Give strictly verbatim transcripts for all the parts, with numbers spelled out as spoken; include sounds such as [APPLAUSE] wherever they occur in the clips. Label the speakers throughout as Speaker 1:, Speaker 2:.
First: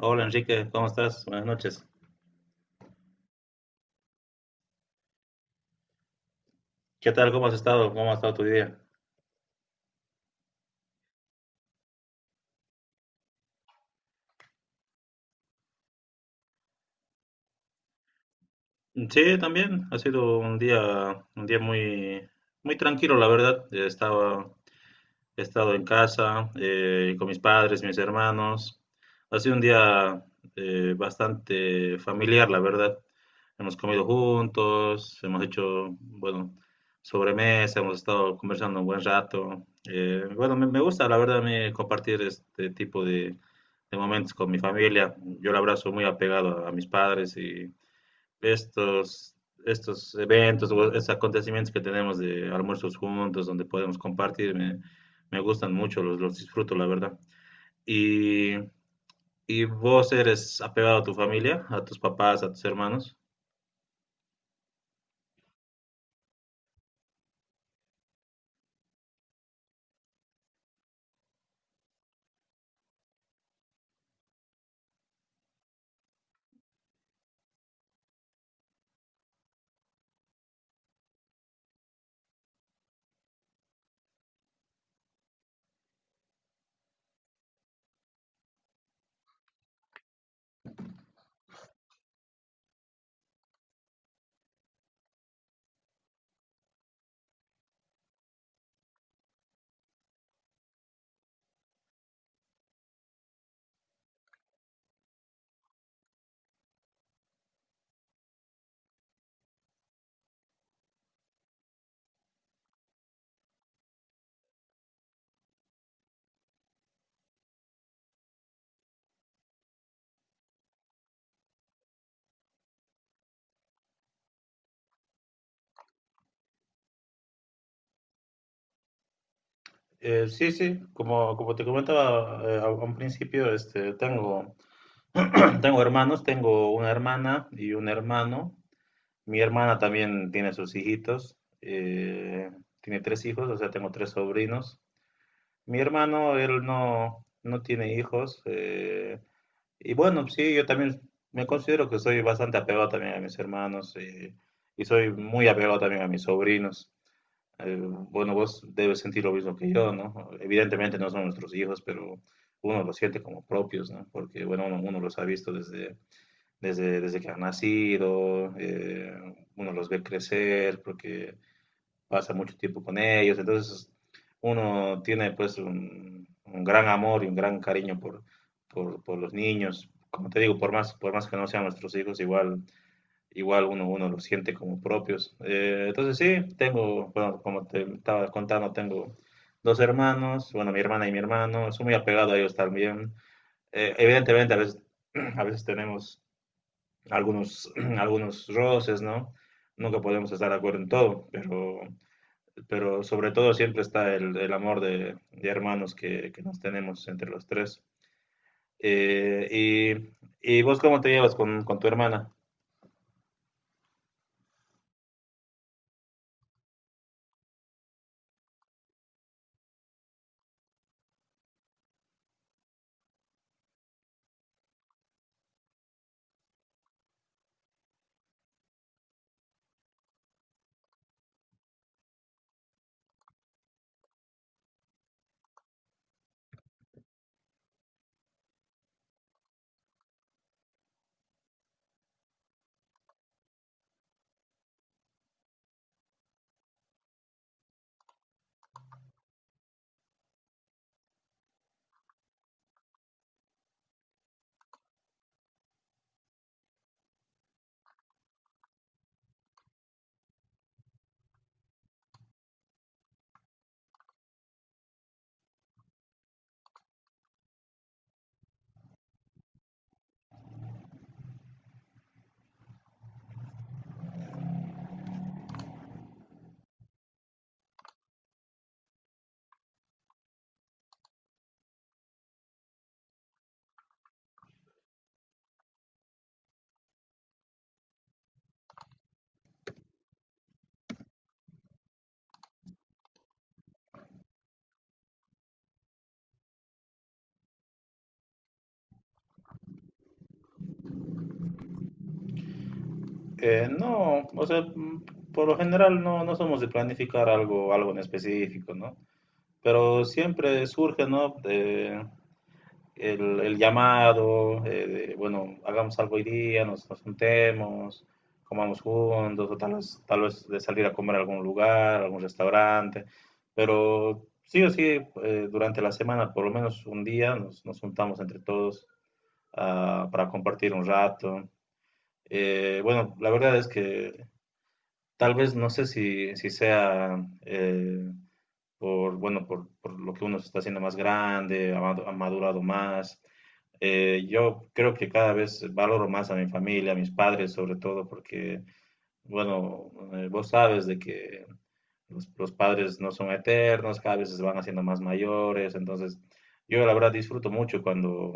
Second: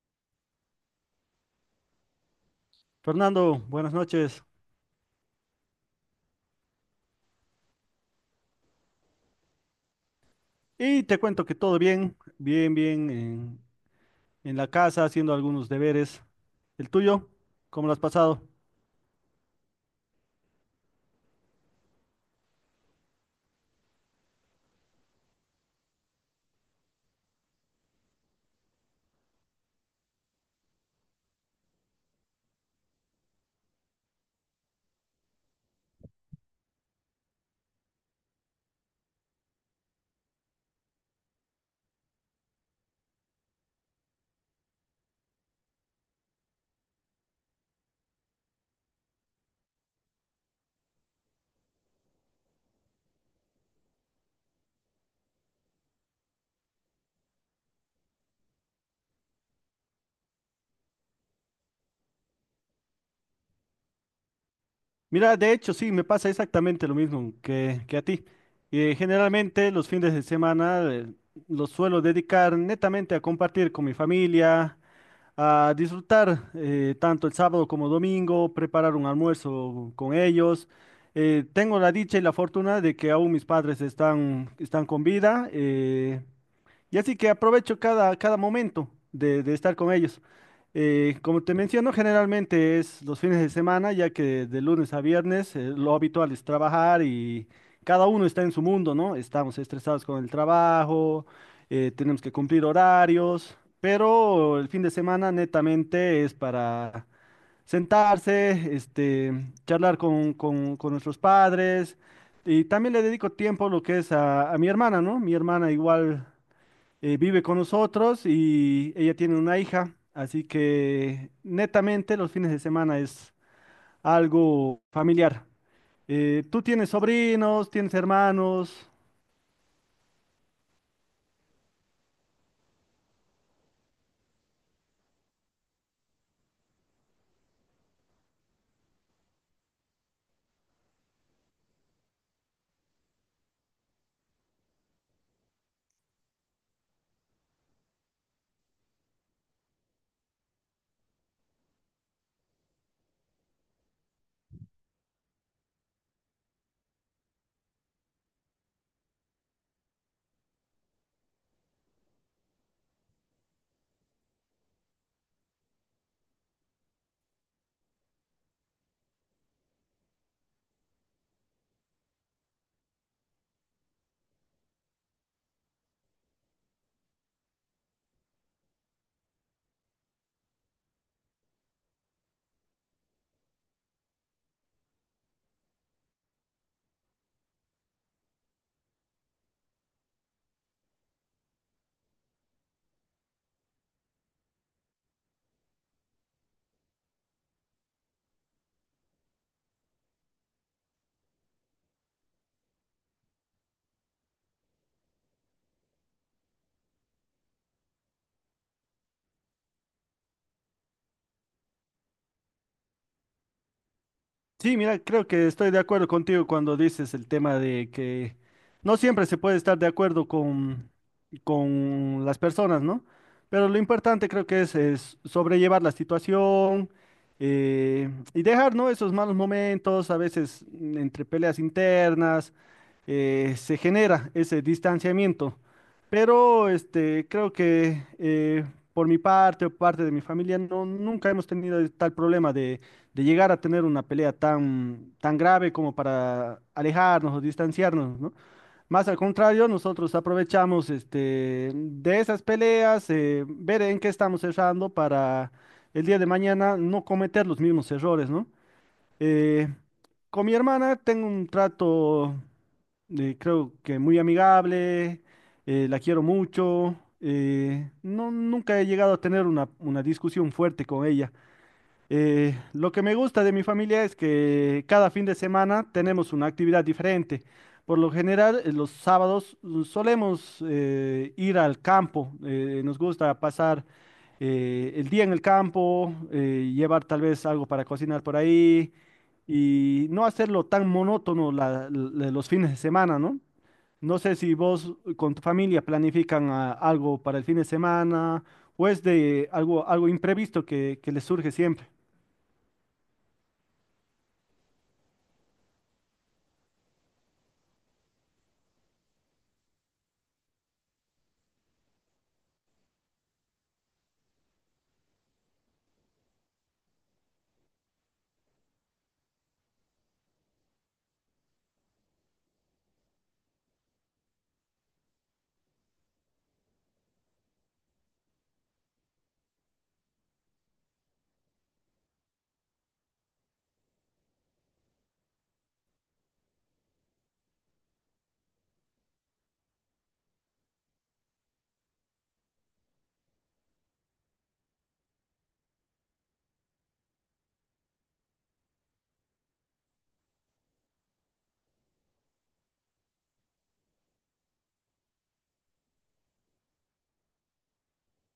Speaker 1: Hola Enrique, ¿cómo estás? Buenas noches.
Speaker 2: Fernando, buenas noches.
Speaker 1: ¿Qué tal? ¿Cómo has estado? ¿Cómo ha estado tu día?
Speaker 2: Y te cuento que todo bien, bien, bien en, en la casa, haciendo algunos deberes. ¿El tuyo? ¿Cómo lo has pasado?
Speaker 1: Sí, también ha sido un día, un día muy, muy tranquilo, la verdad. Estaba, He estado en casa eh, con mis padres, mis hermanos. Ha sido un día eh, bastante familiar, la verdad. Hemos comido juntos, hemos hecho, bueno, sobremesa, hemos estado conversando un buen rato. Eh, bueno, me, me gusta, la verdad, a compartir este tipo de, de momentos con mi familia. Yo la abrazo muy apegado a, a mis padres y estos, estos eventos o estos acontecimientos que tenemos de almuerzos juntos, donde podemos compartir, me, me gustan mucho, los, los disfruto, la verdad. Y, y, ¿vos eres apegado a tu familia, a tus papás, a tus hermanos?
Speaker 2: Mira, de hecho, sí, me pasa exactamente lo mismo que, que a ti. Eh, generalmente los fines de semana eh, los suelo dedicar netamente a compartir con mi familia, a disfrutar, eh, tanto el sábado como domingo, preparar un almuerzo con ellos. Eh, tengo la dicha y la fortuna de que aún mis padres están, están con vida. eh, Y así que aprovecho cada, cada momento de, de estar con ellos. Eh, como te menciono, generalmente es los fines de semana, ya que de lunes a viernes, eh, lo habitual es trabajar y cada uno está en su mundo, ¿no? Estamos estresados con el trabajo, eh, tenemos que cumplir horarios, pero el fin de semana netamente es para sentarse, este, charlar con, con- con nuestros padres, y también le dedico tiempo lo que es a, a mi hermana, ¿no? Mi hermana igual, eh, vive con nosotros y ella tiene una hija, así que netamente los fines de semana es algo familiar. Eh, ¿tú tienes sobrinos, tienes hermanos?
Speaker 1: Eh, sí, sí, como, como te comentaba eh, a a un principio, este, tengo, [CLEARS THROAT] tengo hermanos, tengo una hermana y un hermano. Mi hermana también tiene sus hijitos, eh, tiene tres hijos, o sea, tengo tres sobrinos. Mi hermano, él no, no tiene hijos. eh, y bueno, sí, yo también me considero que soy bastante apegado también a mis hermanos eh, y, soy muy apegado también a mis sobrinos. Eh, bueno, vos debes sentir lo mismo que yo, ¿no? Evidentemente no son nuestros hijos, pero uno los siente como propios, ¿no? Porque, bueno, uno, uno los ha visto desde, desde, desde que han nacido, eh, uno los ve crecer, porque pasa mucho tiempo con ellos, entonces uno tiene pues un, un gran amor y un gran cariño por, por, por los niños, como te digo, por más, por más que no sean nuestros hijos, igual, igual uno, uno los siente como propios. Eh, entonces sí, tengo, bueno, como te estaba contando, tengo dos hermanos, bueno, mi hermana y mi hermano, soy muy apegado a ellos también. Eh, evidentemente, a veces, [CLEARS THROAT] a veces tenemos algunos, [CLEARS THROAT] algunos roces, ¿no? Nunca podemos estar de acuerdo en todo, pero pero sobre todo siempre está el, el amor de, de hermanos que, que, nos tenemos entre los tres. Eh, y, y, ¿vos cómo te llevas con, con tu hermana?
Speaker 2: Sí, mira, creo que estoy de acuerdo contigo cuando dices el tema de que no siempre se puede estar de acuerdo con, con las personas, ¿no? Pero lo importante creo que es, es sobrellevar la situación, eh, y dejar, ¿no?, esos malos momentos. A veces mm, entre peleas internas, eh, se genera ese distanciamiento. Pero este, creo que, eh, por mi parte o parte de mi familia, no, nunca hemos tenido tal problema de, de llegar a tener una pelea tan, tan grave como para alejarnos o distanciarnos, ¿no? Más al contrario, nosotros aprovechamos este, de esas peleas, eh, ver en qué estamos errando para el día de mañana no cometer los mismos errores, ¿no? Eh, con mi hermana tengo un trato, eh, creo que muy amigable. Eh, la quiero mucho. eh, no, Nunca he llegado a tener una, una discusión fuerte con ella. Eh, lo que me gusta de mi familia es que cada fin de semana tenemos una actividad diferente. Por lo general, eh, los sábados mm, solemos, eh, ir al campo. Eh, nos gusta pasar, eh, el día en el campo, eh, llevar tal vez algo para cocinar por ahí y no hacerlo tan monótono la- la- los fines de semana, ¿no? No sé si vos, eh, con tu familia, planifican ah, algo para el fin de semana o es de algo, algo imprevisto que que les surge siempre.
Speaker 1: Eh, no, o sea, mm, por lo general no, no somos de planificar algo, algo en específico, ¿no? Pero siempre surge, ¿no? De, el, el llamado, eh, de, bueno, hagamos algo hoy día, nos, nos juntemos, comamos juntos, o tal vez, tal vez de salir a comer a algún lugar, a algún restaurante, pero sí o sí, eh, durante la semana, por lo menos un día, nos, nos juntamos entre todos ah, para compartir un rato. Eh, bueno, la verdad es que tal vez no sé si, si sea eh, por, bueno, por, por lo que uno se está haciendo más grande, ha madu- ha madurado más, eh, yo creo que cada vez valoro más a mi familia, a mis padres sobre todo, porque, bueno, eh, vos sabes de que los, los padres no son eternos, cada vez se van haciendo más mayores, entonces yo la verdad disfruto mucho cuando,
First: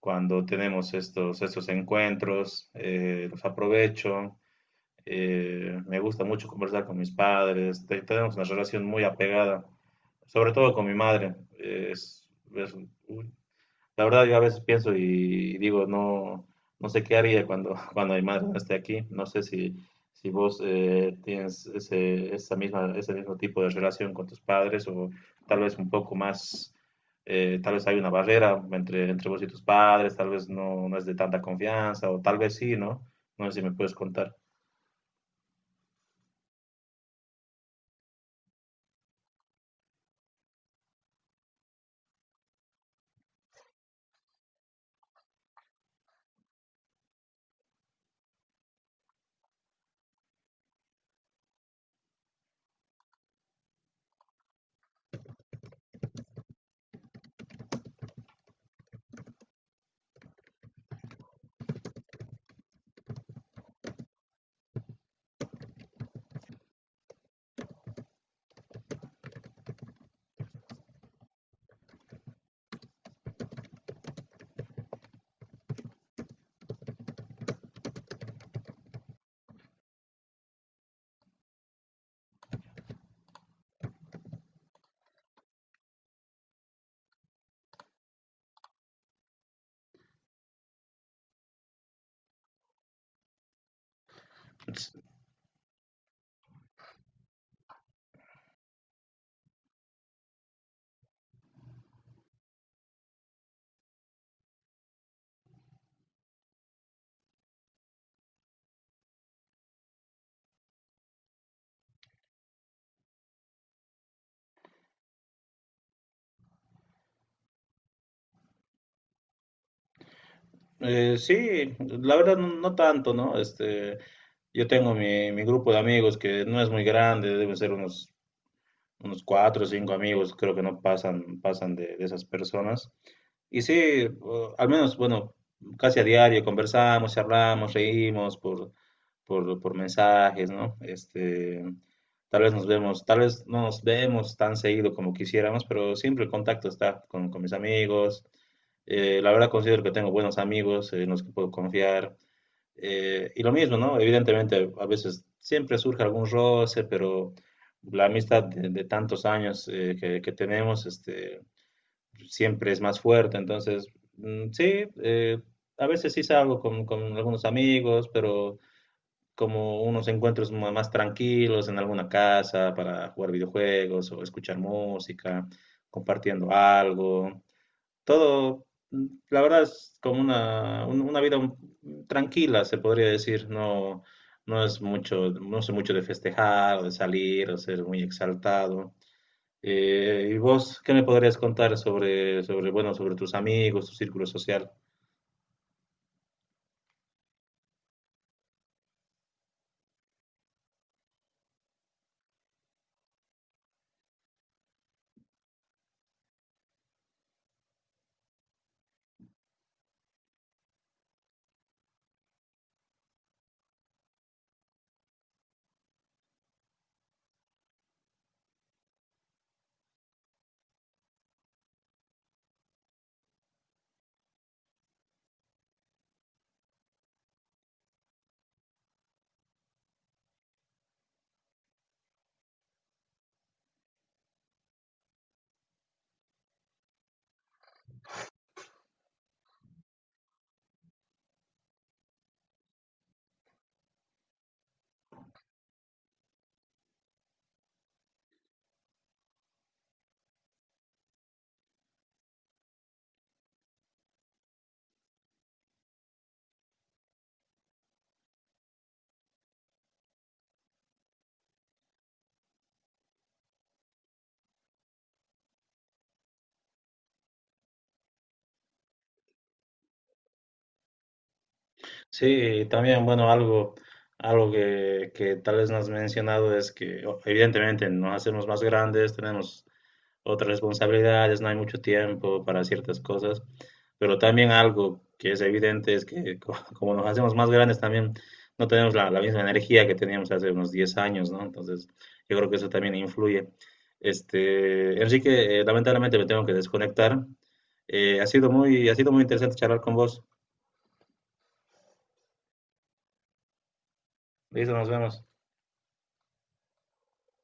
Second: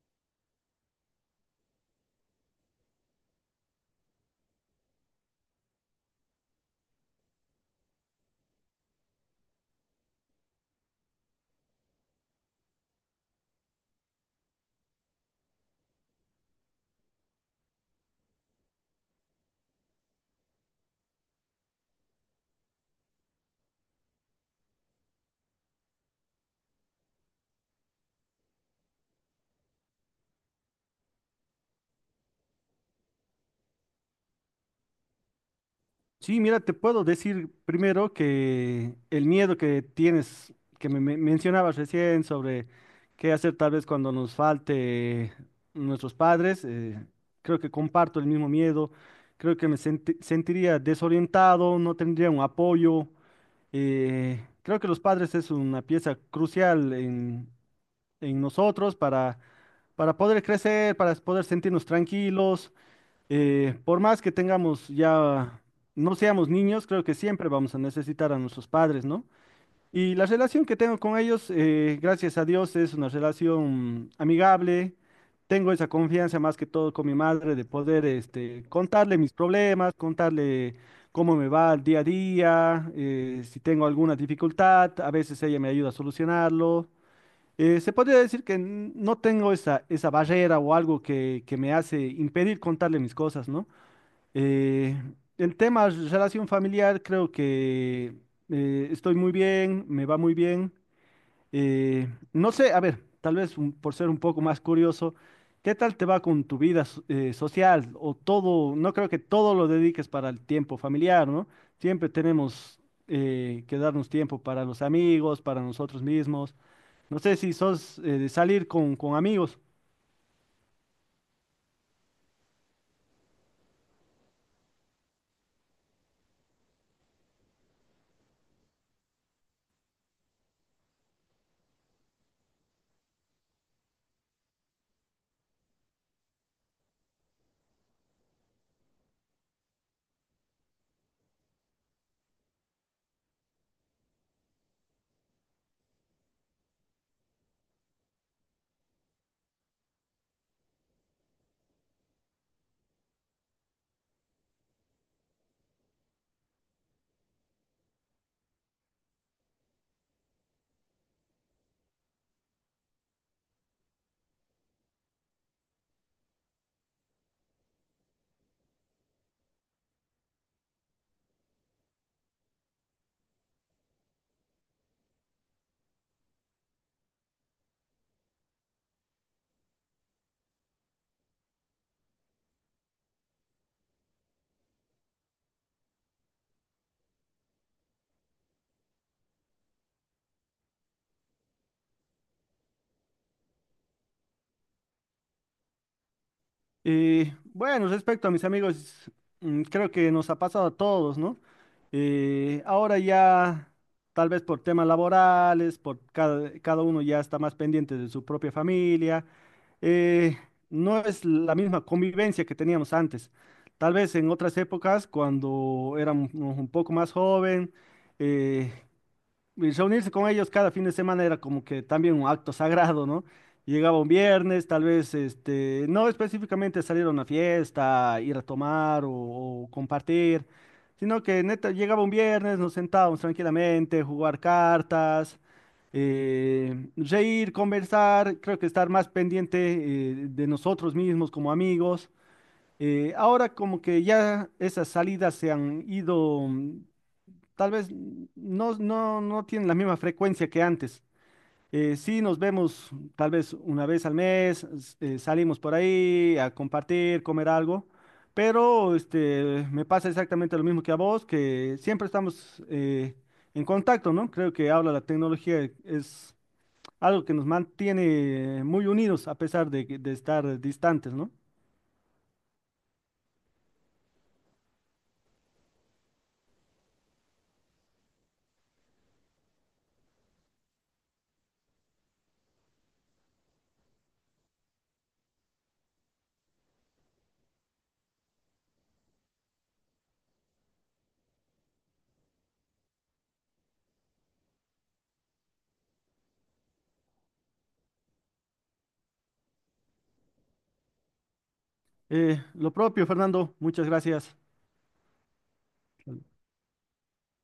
Speaker 1: cuando tenemos estos, estos encuentros, eh, los aprovecho, eh, me gusta mucho conversar con mis padres, te- tenemos una relación muy apegada, sobre todo con mi madre, eh, es, es- la verdad, yo a veces pienso y digo, no, no sé qué haría cuando, [LAUGHS] cuando mi madre no esté aquí. No sé si, si vos eh, tienes ese, esa misma, ese mismo tipo de relación con tus padres o tal vez un poco más, eh, tal vez hay una barrera entre, entre vos y tus padres, tal vez no, no es de tanta confianza o tal vez sí, ¿no? No sé si me puedes contar.
Speaker 2: Sí, mira, te puedo decir primero que el miedo que tienes, que me, me mencionabas recién sobre qué hacer tal vez cuando nos falte nuestros padres, eh, creo que comparto el mismo miedo, creo que me senti- sentiría desorientado, no tendría un apoyo. Eh, creo que los padres es una pieza crucial en, en nosotros para, para poder crecer, para poder sentirnos tranquilos. Eh, por más que tengamos ya, no seamos niños, creo que siempre vamos a necesitar a nuestros padres, ¿no? Y la relación que tengo con ellos, eh, gracias a Dios, es una relación amigable. Tengo esa confianza más que todo con mi madre de poder, este, contarle mis problemas, contarle cómo me va el día a día. Eh, si tengo alguna dificultad, a veces ella me ayuda a solucionarlo. Eh, se podría decir que n- no tengo esa, esa barrera o algo que, que me hace impedir contarle mis cosas, ¿no? Eh, en temas de relación familiar, creo que, eh, estoy muy bien, me va muy bien. Eh, no sé, a ver, tal vez un- por ser un poco más curioso, ¿qué tal te va con tu vida so- eh, social? O todo, no creo que todo lo dediques para el tiempo familiar, ¿no? Siempre tenemos, eh, que darnos tiempo para los amigos, para nosotros mismos. No sé si sos, eh, de salir con, con amigos.
Speaker 1: Eh, sí, la verdad no, no tanto, ¿no? Este, yo tengo mi, mi grupo de amigos que no es muy grande, deben ser unos unos cuatro o cinco amigos, creo que no pasan, pasan de, de esas personas. Y sí, eh, al menos, bueno, casi a diario conversamos, charlamos, reímos por, por, por mensajes, ¿no? Este, tal vez nos vemos, tal vez no nos vemos tan seguido como quisiéramos, pero siempre el contacto está con, con mis amigos. Eh, la verdad considero que tengo buenos amigos eh, en los que puedo confiar. Eh, y lo mismo, ¿no? Evidentemente, a veces siempre surge algún roce, pero la amistad de, de tantos años eh, que, que tenemos este, siempre es más fuerte. Entonces, mm, sí, eh, a veces sí salgo con, con algunos amigos, pero como unos encuentros ma- más tranquilos en alguna casa para jugar videojuegos o escuchar música, compartiendo algo todo, la verdad es como una, un- una vida un- tranquila, se podría decir, no, no es mucho, no sé mucho de festejar o de salir o ser muy exaltado. Eh, ¿y vos qué me podrías contar sobre, sobre, bueno, sobre tus amigos, tu círculo social?
Speaker 2: Y bueno, respecto a mis amigos, mm, creo que nos ha pasado a todos, ¿no? Eh, ahora ya, tal vez por temas laborales, por cada, cada uno ya está más pendiente de su propia familia. eh, no es la misma convivencia que teníamos antes. Tal vez en otras épocas, cuando éramos un poco más joven, eh, y reunirse con ellos cada fin de semana era como que también un acto sagrado, ¿no? Llegaba un viernes, tal vez, este, no específicamente salir a una fiesta, ir a tomar o, o compartir, sino que neta, llegaba un viernes, nos sentábamos tranquilamente, jugar cartas, eh, reír, conversar, creo que estar más pendiente, eh, de nosotros mismos como amigos. Eh, ahora como que ya esas salidas se han ido. mm, Tal vez no, no, no tienen la misma frecuencia que antes. Eh, sí nos vemos tal vez una vez al mes, s- eh, salimos por ahí a compartir, comer algo, pero este, me pasa exactamente lo mismo que a vos, que siempre estamos, eh, en contacto, ¿no? Creo que ahora la tecnología es algo que nos mantiene muy unidos a pesar de, que- de estar distantes, ¿no?
Speaker 1: Sí, también, bueno, algo, algo que, que tal vez no has mencionado es que o- evidentemente nos hacemos más grandes, tenemos otras responsabilidades, no hay mucho tiempo para ciertas cosas, pero también algo que es evidente es que [LAUGHS] co- como nos hacemos más grandes también no tenemos la, la misma energía que teníamos hace unos diez años, ¿no? Entonces, yo creo que eso también influye. Este, Enrique, eh, lamentablemente me tengo que desconectar. Eh, ha sido muy, ha sido muy interesante charlar con vos.
Speaker 2: Eh, lo propio, Fernando, muchas gracias.
Speaker 1: Listo, nos vemos.